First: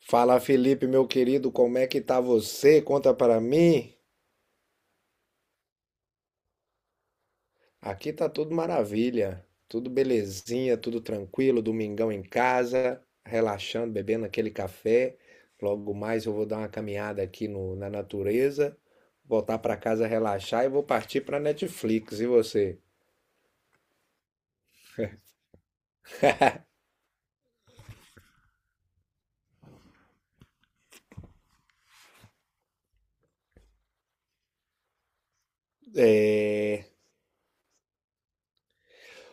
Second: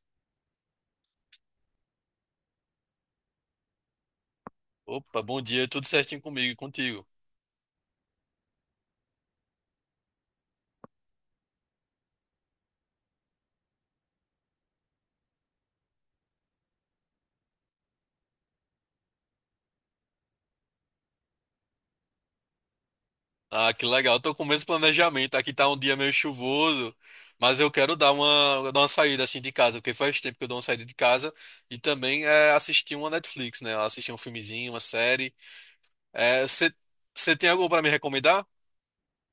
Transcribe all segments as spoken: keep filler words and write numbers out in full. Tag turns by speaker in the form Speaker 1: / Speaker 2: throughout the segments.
Speaker 1: Fala, Felipe, meu querido, como é que tá você? Conta para mim.
Speaker 2: Opa, bom dia, tudo certinho comigo e contigo.
Speaker 1: Aqui tá tudo maravilha, tudo belezinha, tudo tranquilo, domingão em casa, relaxando, bebendo aquele café. Logo mais eu vou dar uma caminhada aqui no- na natureza, voltar para casa relaxar e vou partir para Netflix. E você?
Speaker 2: Ah, que legal, tô com o mesmo planejamento. Aqui tá um dia meio chuvoso, mas eu quero dar uma, dar uma saída assim de casa, porque faz tempo que eu dou uma saída de casa e também é, assistir uma Netflix, né? Assistir um filmezinho, uma série.
Speaker 1: É...
Speaker 2: Você tem algo pra me recomendar?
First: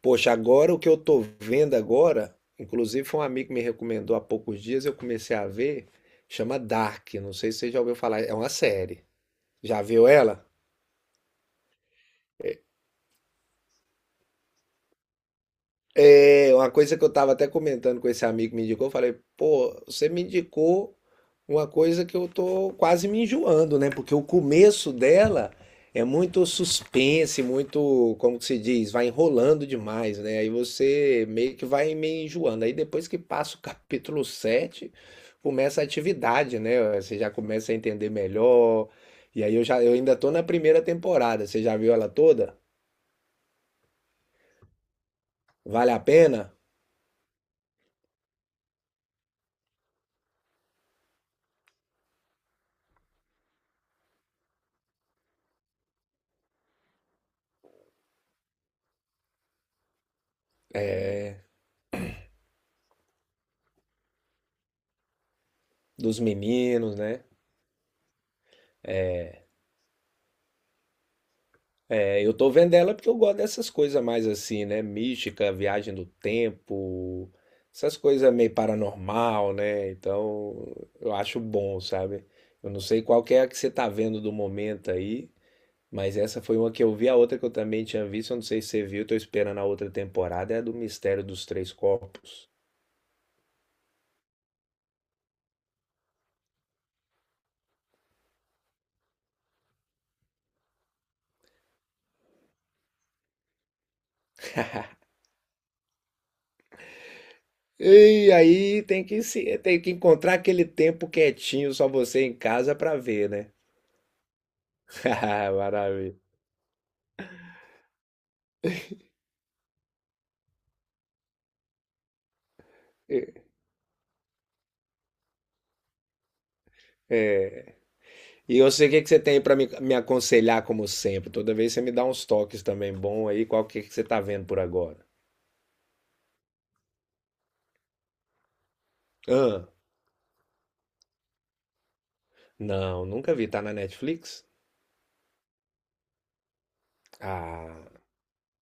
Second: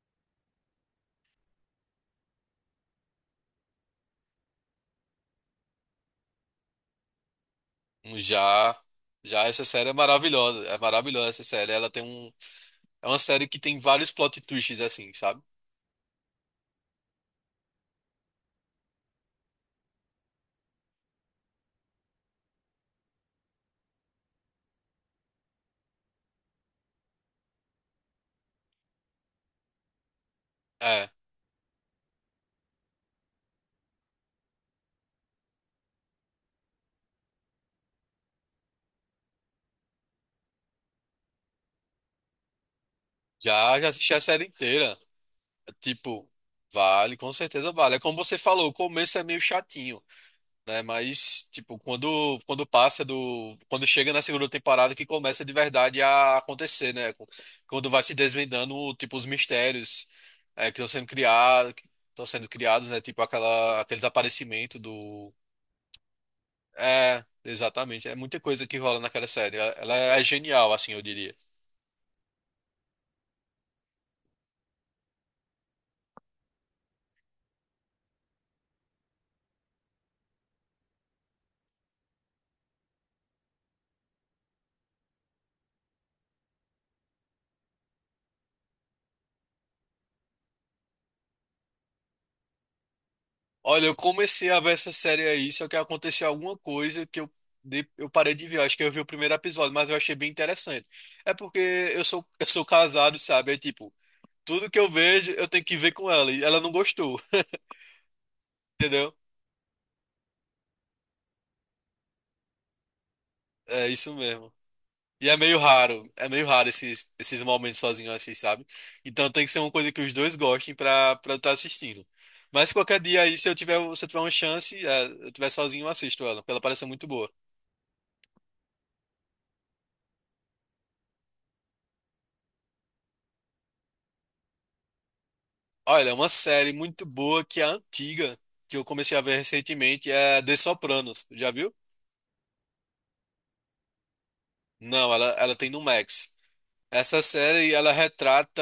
Speaker 1: Poxa, agora o que eu tô vendo agora, inclusive foi um amigo que me recomendou há poucos dias, eu comecei a ver, chama Dark, não sei se você já ouviu
Speaker 2: Hum,
Speaker 1: falar, é uma
Speaker 2: Já,
Speaker 1: série.
Speaker 2: já, essa
Speaker 1: Já
Speaker 2: série é
Speaker 1: viu ela?
Speaker 2: maravilhosa, é maravilhosa essa série. Ela tem um, é uma série que tem vários plot twists assim, sabe?
Speaker 1: É uma coisa que eu estava até comentando com esse amigo que me indicou. Eu falei, pô, você me indicou uma coisa que eu tô quase me enjoando, né? Porque o começo dela é muito suspense, muito, como que se diz, vai enrolando demais, né? Aí
Speaker 2: É,
Speaker 1: você meio que vai meio enjoando. Aí depois que passa o capítulo sete começa a atividade, né? Você já começa a entender melhor. E aí eu já, eu ainda tô na primeira temporada. Você já viu ela toda?
Speaker 2: já, já assisti a série inteira.
Speaker 1: Vale a
Speaker 2: Tipo,
Speaker 1: pena?
Speaker 2: vale, com certeza vale. É como você falou, o começo é meio chatinho, né? Mas, tipo, quando, quando passa do. Quando chega na segunda temporada que começa de verdade a acontecer, né? Com- Quando vai se desvendando, tipo, os mistérios é, que estão sendo criados, que estão sendo criados, né? Tipo, aquela, aquele desaparecimento do.
Speaker 1: Dos meninos, né?
Speaker 2: É, exatamente. É muita coisa que rola naquela série. Ela ela é genial, assim, eu diria.
Speaker 1: É, eu tô vendo ela porque eu gosto dessas coisas mais assim, né? Mística, viagem do tempo, essas coisas meio paranormal, né? Então eu acho bom, sabe? Eu não sei qual que é a que você tá vendo do momento aí, mas essa foi uma que eu vi, a outra que eu também tinha visto, eu não sei se você viu, tô esperando a outra temporada, é a do Mistério dos Três Corpos.
Speaker 2: Olha, eu comecei a ver essa série aí, só que aconteceu alguma coisa que eu, de- eu parei de ver. Eu acho que eu vi o primeiro episódio, mas eu achei bem interessante. É porque eu sou, eu sou casado, sabe? É tipo, tudo que eu vejo, eu tenho que ver com ela. E ela não gostou,
Speaker 1: E aí tem
Speaker 2: entendeu?
Speaker 1: que se, tem que encontrar aquele tempo quietinho, só você em casa pra ver, né?
Speaker 2: É isso mesmo. E é meio raro,
Speaker 1: Maravilha.
Speaker 2: é meio raro esses, esses momentos sozinho assim, sabe? Então tem que ser uma coisa que os dois gostem pra, pra eu estar assistindo. Mas qualquer dia aí, se eu tiver, se eu tiver uma chance, é, eu tiver sozinho, eu assisto ela, porque ela parece muito boa.
Speaker 1: É. E eu sei o que que você tem aí pra me, me aconselhar, como sempre. Toda vez você me dá uns toques também bom aí. Qual que, que você tá vendo por agora?
Speaker 2: Olha, uma série muito boa que é antiga, que eu comecei a ver
Speaker 1: Ah,
Speaker 2: recentemente, é The Sopranos. Já viu?
Speaker 1: não, nunca vi. Tá na Netflix?
Speaker 2: Não, ela, ela tem no Max. Essa série,
Speaker 1: Ah,
Speaker 2: ela retrata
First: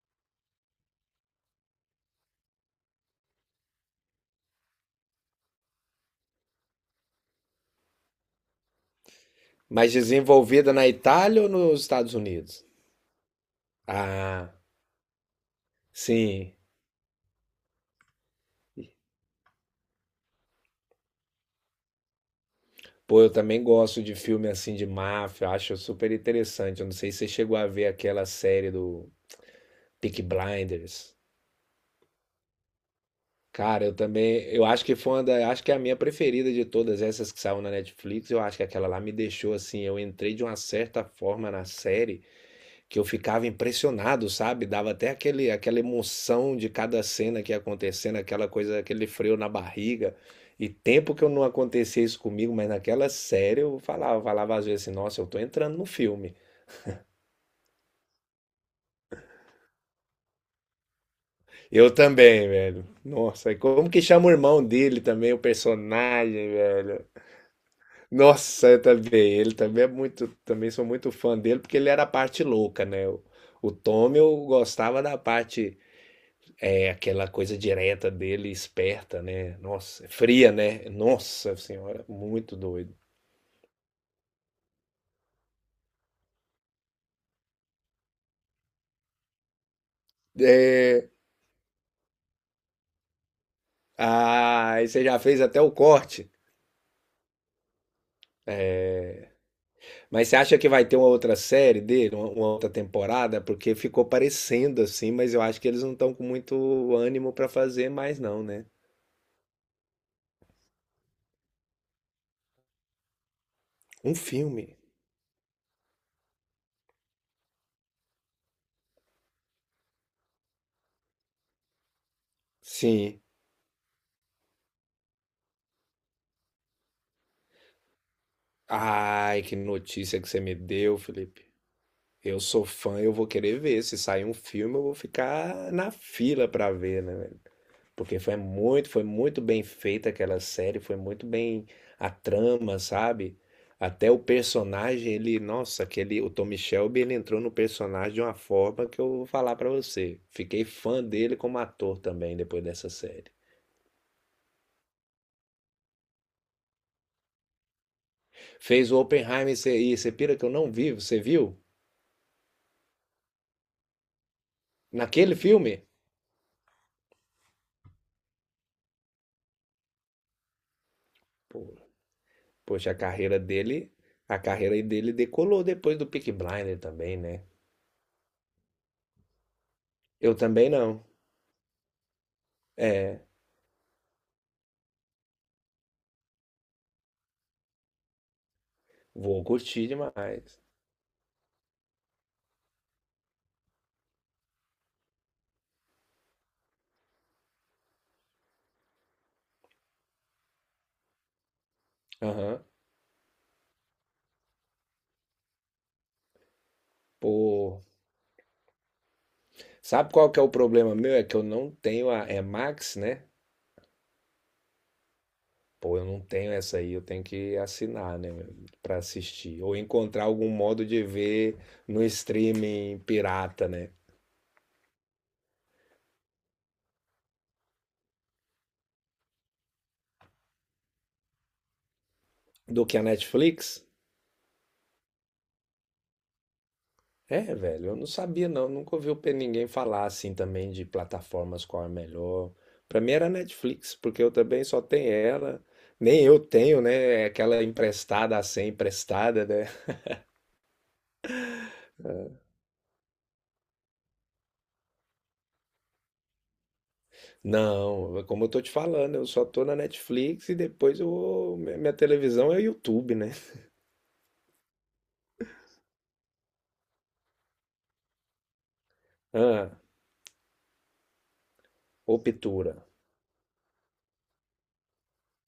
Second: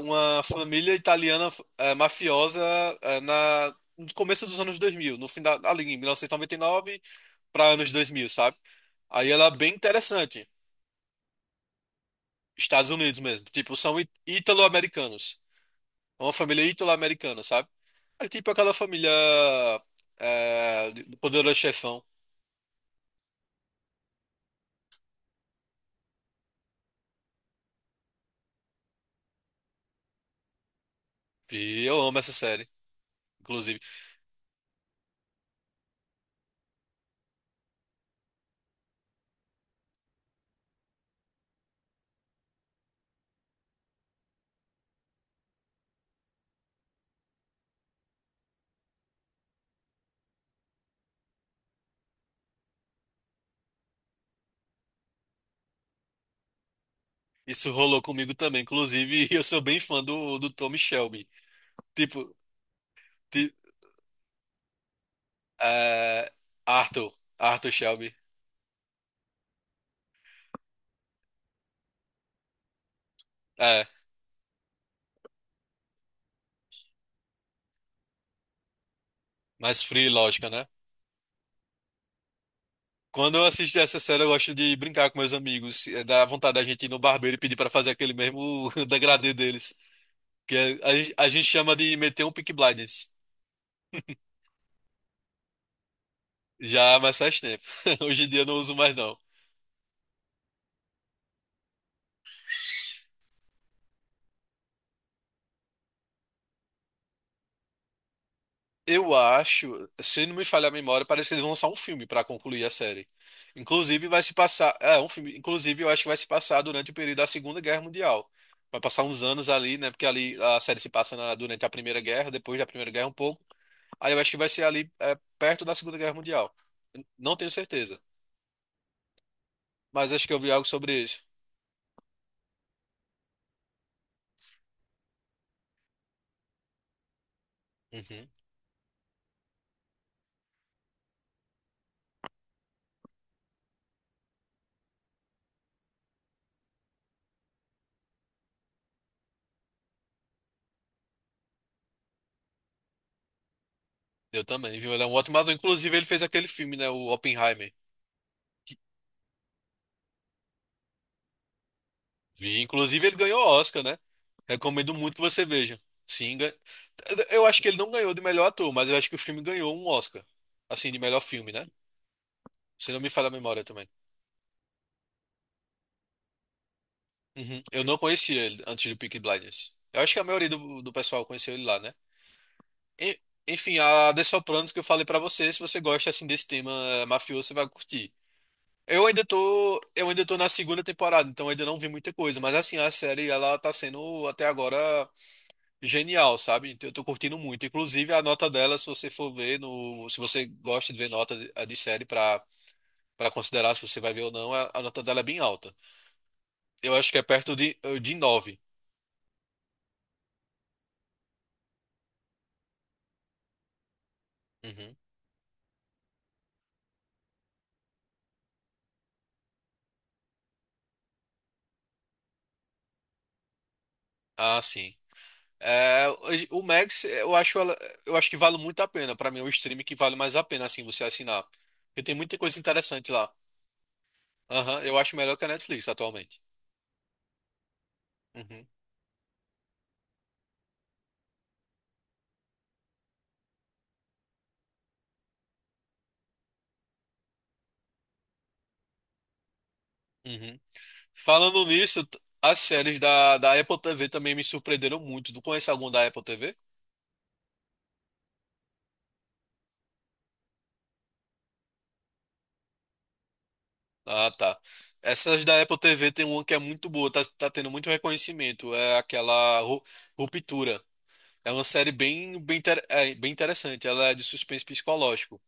Speaker 2: uma família italiana eh, mafiosa eh, na, no começo dos anos dois mil, no final, ali em mil novecentos e noventa e nove para anos dois mil, sabe? Aí ela é bem
Speaker 1: mas
Speaker 2: interessante.
Speaker 1: desenvolvida na Itália ou nos Estados Unidos?
Speaker 2: Estados Unidos mesmo. Tipo, são í-
Speaker 1: Ah,
Speaker 2: ítalo-americanos. É uma
Speaker 1: sim.
Speaker 2: família ítalo-americana, sabe? É tipo aquela família eh, do Poderoso Chefão.
Speaker 1: Pô, eu também gosto de filme assim de máfia. Acho super interessante. Eu não sei se você chegou a ver aquela série do Peaky Blinders.
Speaker 2: E eu amo essa série, inclusive.
Speaker 1: Cara, eu também, eu acho que foi uma da, acho que é a minha preferida de todas essas que saiu na Netflix. Eu acho que aquela lá me deixou assim, eu entrei de uma certa forma na série que eu ficava impressionado, sabe? Dava até aquele, aquela emoção de cada cena que ia acontecendo, aquela coisa, aquele freio na barriga. E tempo que eu não acontecia isso comigo, mas naquela série eu falava, falava às vezes assim, nossa, eu tô entrando no filme.
Speaker 2: Isso rolou comigo também, inclusive. Eu sou bem fã do, do Tommy Shelby.
Speaker 1: Eu
Speaker 2: Tipo,
Speaker 1: também, velho. Nossa,
Speaker 2: ti-
Speaker 1: e como que chama o irmão dele também, o
Speaker 2: é,
Speaker 1: personagem, velho?
Speaker 2: Arthur. Arthur Shelby.
Speaker 1: Nossa, eu também. Ele também é muito, também sou muito fã dele porque ele era a parte louca, né? O, o
Speaker 2: É,
Speaker 1: Tom eu gostava da parte é aquela coisa direta dele, esperta, né?
Speaker 2: mais
Speaker 1: Nossa,
Speaker 2: free, lógica,
Speaker 1: fria,
Speaker 2: né?
Speaker 1: né? Nossa senhora, muito doido.
Speaker 2: Quando eu assisto essa série, eu gosto de brincar com meus amigos. É, dá vontade da gente ir no barbeiro e pedir pra fazer aquele mesmo degradê deles. Que é- a,
Speaker 1: É,
Speaker 2: gente- a gente chama de meter um Peaky Blinders.
Speaker 1: ah, aí você já fez até o corte.
Speaker 2: Já, mas faz tempo. Hoje em dia eu não uso
Speaker 1: É,
Speaker 2: mais, não.
Speaker 1: mas você acha que vai ter uma outra série dele, uma, uma outra temporada? Porque ficou parecendo assim, mas eu acho que eles não estão com muito ânimo pra fazer mais, não, né?
Speaker 2: Eu acho, se não me falha a memória, parece que eles vão lançar um filme pra concluir a série. Inclusive
Speaker 1: Um
Speaker 2: vai se passar,
Speaker 1: filme.
Speaker 2: é um filme, inclusive eu acho que vai se passar durante o período da Segunda Guerra Mundial. Vai passar uns anos ali, né? Porque ali a série se passa na- durante a Primeira Guerra, depois da Primeira Guerra um
Speaker 1: Sim.
Speaker 2: pouco. Aí eu acho que vai ser ali é, perto da Segunda Guerra Mundial. Não tenho certeza,
Speaker 1: Ai, que
Speaker 2: mas
Speaker 1: notícia
Speaker 2: acho
Speaker 1: que
Speaker 2: que eu
Speaker 1: você
Speaker 2: vi
Speaker 1: me
Speaker 2: algo sobre
Speaker 1: deu,
Speaker 2: isso.
Speaker 1: Felipe. Eu sou fã, eu vou querer ver. Se sair um filme, eu vou ficar na fila pra ver, né, velho? Porque
Speaker 2: Uhum.
Speaker 1: foi muito, foi muito bem feita aquela série, foi muito bem a trama, sabe? Até o personagem, ele, nossa, aquele, o Tommy Shelby, ele entrou no personagem de uma forma que eu vou falar pra você. Fiquei fã dele como ator também depois dessa série.
Speaker 2: Eu também, viu? Ele é um ótimo ator. Inclusive ele fez aquele filme, né? O Oppenheimer.
Speaker 1: Fez o Oppenheimer, e você e você pira que eu não vi, você viu?
Speaker 2: Vi. Inclusive ele ganhou o Oscar, né? Recomendo muito que
Speaker 1: Naquele
Speaker 2: você veja.
Speaker 1: filme?
Speaker 2: Sim, eu acho que ele não ganhou de melhor ator, mas eu acho que o filme ganhou um Oscar. Assim, de melhor filme,
Speaker 1: Pô,
Speaker 2: né?
Speaker 1: Poxa,
Speaker 2: Se
Speaker 1: a
Speaker 2: não me falha a
Speaker 1: carreira
Speaker 2: memória
Speaker 1: dele,
Speaker 2: também.
Speaker 1: a carreira dele decolou depois do Peaky Blinder também, né?
Speaker 2: Uhum. Eu não conhecia ele antes do Peaky Blinders. Eu acho que a
Speaker 1: Eu
Speaker 2: maioria
Speaker 1: também
Speaker 2: do, do
Speaker 1: não.
Speaker 2: pessoal conheceu ele lá, né? E-
Speaker 1: É,
Speaker 2: enfim, a The Sopranos que eu falei pra você, se você gosta assim desse tema eh, mafioso, você vai curtir. Eu ainda
Speaker 1: vou
Speaker 2: tô,
Speaker 1: curtir
Speaker 2: eu ainda tô na
Speaker 1: demais.
Speaker 2: segunda temporada, então ainda não vi muita coisa, mas assim, a série ela tá sendo até agora genial, sabe? Então eu tô curtindo muito. Inclusive a nota dela, se você for ver no, se você gosta de ver nota de, eh, de série pra
Speaker 1: Aham.
Speaker 2: para considerar se você vai ver ou não, a, a nota dela é bem alta. Eu acho que é perto de,
Speaker 1: Pô,
Speaker 2: eh, de nove.
Speaker 1: sabe qual que é o problema meu? É que eu não tenho a é Max, né?
Speaker 2: Uhum.
Speaker 1: Pô, eu não tenho essa aí, eu tenho que assinar, né, pra assistir ou encontrar algum modo de ver no streaming pirata, né?
Speaker 2: Ah, sim. É, o Max, eu acho, ela- eu acho que vale muito a pena. Para mim, é o stream que vale mais a pena, assim, você assinar. Porque tem muita coisa
Speaker 1: Do que a
Speaker 2: interessante lá.
Speaker 1: Netflix.
Speaker 2: Aham, eu acho melhor que a Netflix atualmente.
Speaker 1: É, velho, eu não sabia
Speaker 2: Uhum,
Speaker 1: não, nunca ouvi o pe- ninguém falar assim também de plataformas qual é melhor. Pra mim era Netflix, porque eu também só tenho ela. Nem eu tenho, né? É aquela emprestada assim, emprestada, né?
Speaker 2: uhum. Falando nisso, t- as séries da, da Apple T V também me surpreenderam muito. Tu conhece algum da Apple T V?
Speaker 1: Não, como eu tô te falando, eu só tô na Netflix e depois eu vou- mi- minha televisão é o YouTube, né?
Speaker 2: Ah, tá. Essas da Apple T V tem uma que é muito boa, tá, tá tendo muito reconhecimento. É aquela
Speaker 1: Ah,
Speaker 2: Ru- Ruptura. É uma série
Speaker 1: ou
Speaker 2: bem, bem,
Speaker 1: Pitura.
Speaker 2: inter- é, bem interessante. Ela é de suspense psicológico.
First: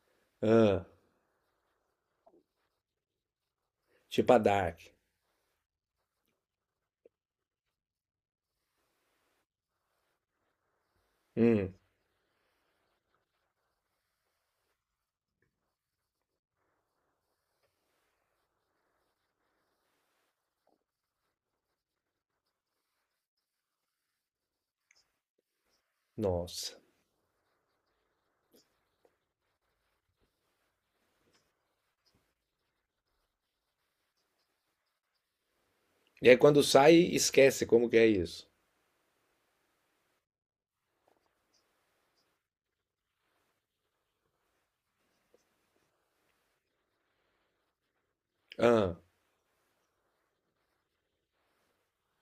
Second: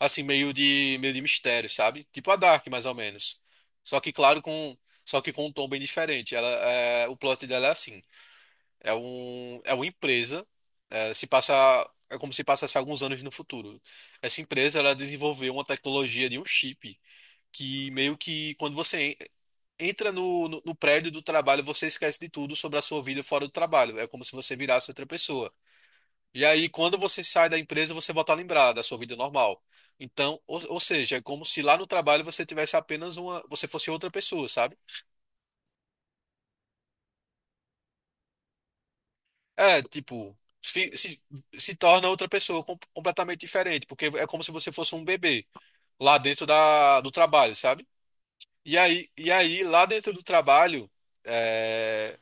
Speaker 2: Assim, meio
Speaker 1: Ah,
Speaker 2: de, meio de mistério, sabe? Tipo a Dark, mais ou menos. Só que,
Speaker 1: tipo a
Speaker 2: claro, com,
Speaker 1: Dark.
Speaker 2: só que com um tom bem diferente. Ela, é, o plot dela é assim. É um, é uma empresa. É, se passa,
Speaker 1: Hum,
Speaker 2: é como se passasse alguns anos no futuro. Essa empresa, ela desenvolveu uma tecnologia de um chip que meio que quando você entra no, no, no prédio do trabalho, você esquece de tudo sobre a sua vida fora do trabalho. É como se você virasse outra pessoa. E aí,
Speaker 1: nossa.
Speaker 2: quando você sai da empresa, você volta a lembrar da sua vida normal. Então, ou, ou seja, é como se lá no trabalho você tivesse apenas uma, você fosse outra pessoa, sabe?
Speaker 1: E aí quando sai, esquece como que é isso.
Speaker 2: É, tipo, fi- se, se torna outra pessoa com- completamente diferente, porque é como se você fosse um bebê lá dentro da, do trabalho, sabe? E
Speaker 1: Ah,
Speaker 2: aí, e aí, lá dentro do trabalho, é,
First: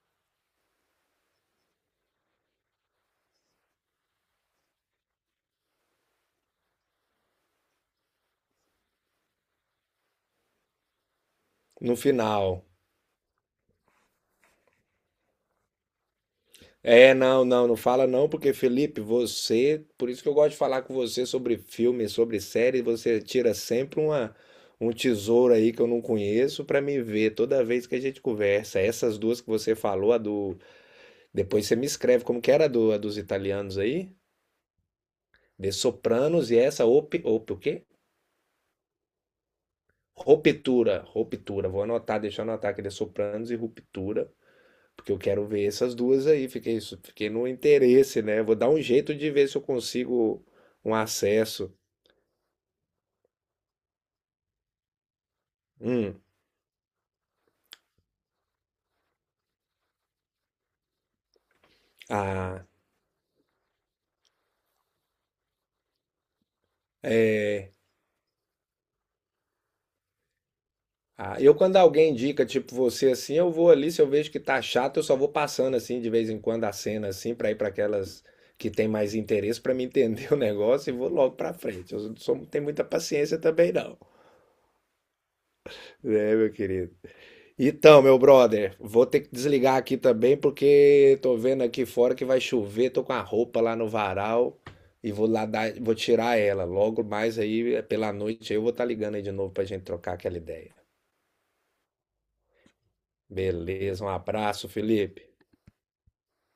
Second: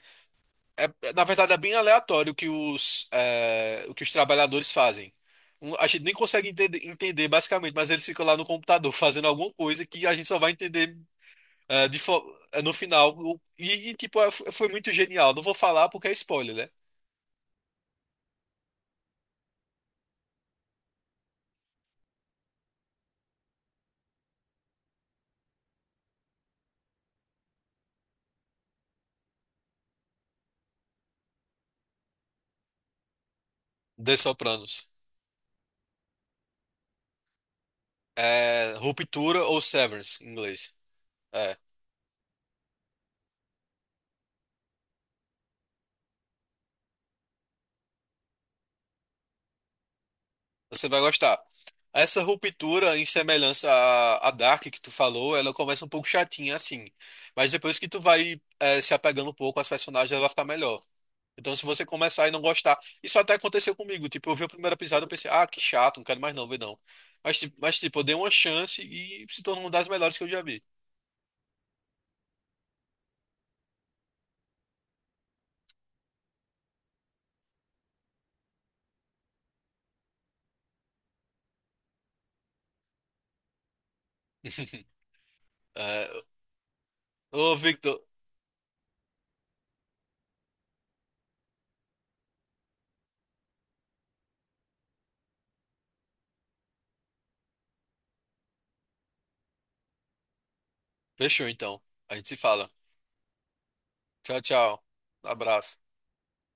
Speaker 2: É, é, na verdade, é bem aleatório o que os, é, o que os trabalhadores fazem. Um, A gente nem consegue entender, entender, basicamente, mas eles ficam lá no computador fazendo alguma coisa que a gente só vai entender é,
Speaker 1: no
Speaker 2: de fo- é,
Speaker 1: final.
Speaker 2: no final. O- E, e, tipo, é, f- foi muito genial. Não vou falar porque é spoiler, né?
Speaker 1: É, não, não, não fala não, porque, Felipe, você, por isso que eu gosto de falar com você sobre filme, sobre série, você tira sempre uma, um tesouro aí que eu não conheço pra me ver toda vez que a gente conversa. Essas duas que você falou, a do, depois você me escreve como que era a, do, a dos italianos aí,
Speaker 2: The Sopranos.
Speaker 1: de Sopranos e essa op, op, o quê?
Speaker 2: É, Ruptura ou Severance, em inglês.
Speaker 1: Ruptura,
Speaker 2: É,
Speaker 1: ruptura. Vou anotar, deixa eu anotar aqui, de Sopranos e Ruptura. Porque eu quero ver essas duas aí. Fiquei, su- fiquei no interesse, né? Vou dar um jeito de ver se eu consigo
Speaker 2: você
Speaker 1: um
Speaker 2: vai gostar.
Speaker 1: acesso.
Speaker 2: Essa ruptura, em semelhança à, à Dark que tu falou, ela começa um pouco
Speaker 1: Hum.
Speaker 2: chatinha assim. Mas depois que tu vai eh, se apegando um pouco às personagens, ela fica melhor. Então, se você começar e não
Speaker 1: Ah,
Speaker 2: gostar. Isso até aconteceu comigo. Tipo, eu vi o primeiro episódio e pensei, ah, que chato, não quero mais não ver não. Mas, ti- mas, tipo, eu dei uma chance e se tornou uma das melhores que eu já vi.
Speaker 1: ah, eu quando alguém indica, tipo você assim, eu vou ali, se eu vejo que tá chato, eu só vou passando assim de vez em quando a cena assim pra ir pra aquelas que tem mais interesse pra me entender o negócio e vou logo pra frente. Eu não sou, não tenho muita paciência também não.
Speaker 2: Eh,
Speaker 1: É, meu querido.
Speaker 2: ô, Victor,
Speaker 1: Então, meu brother, vou ter que desligar aqui também porque tô vendo aqui fora que vai chover, tô com a roupa lá no varal e vou lá dar, vou tirar ela. Logo mais aí é pela noite eu vou estar ligando aí de novo pra gente trocar aquela ideia.
Speaker 2: fechou então. A gente se fala.
Speaker 1: Beleza, um
Speaker 2: Tchau,
Speaker 1: abraço,
Speaker 2: tchau.
Speaker 1: Felipe.
Speaker 2: Abraço.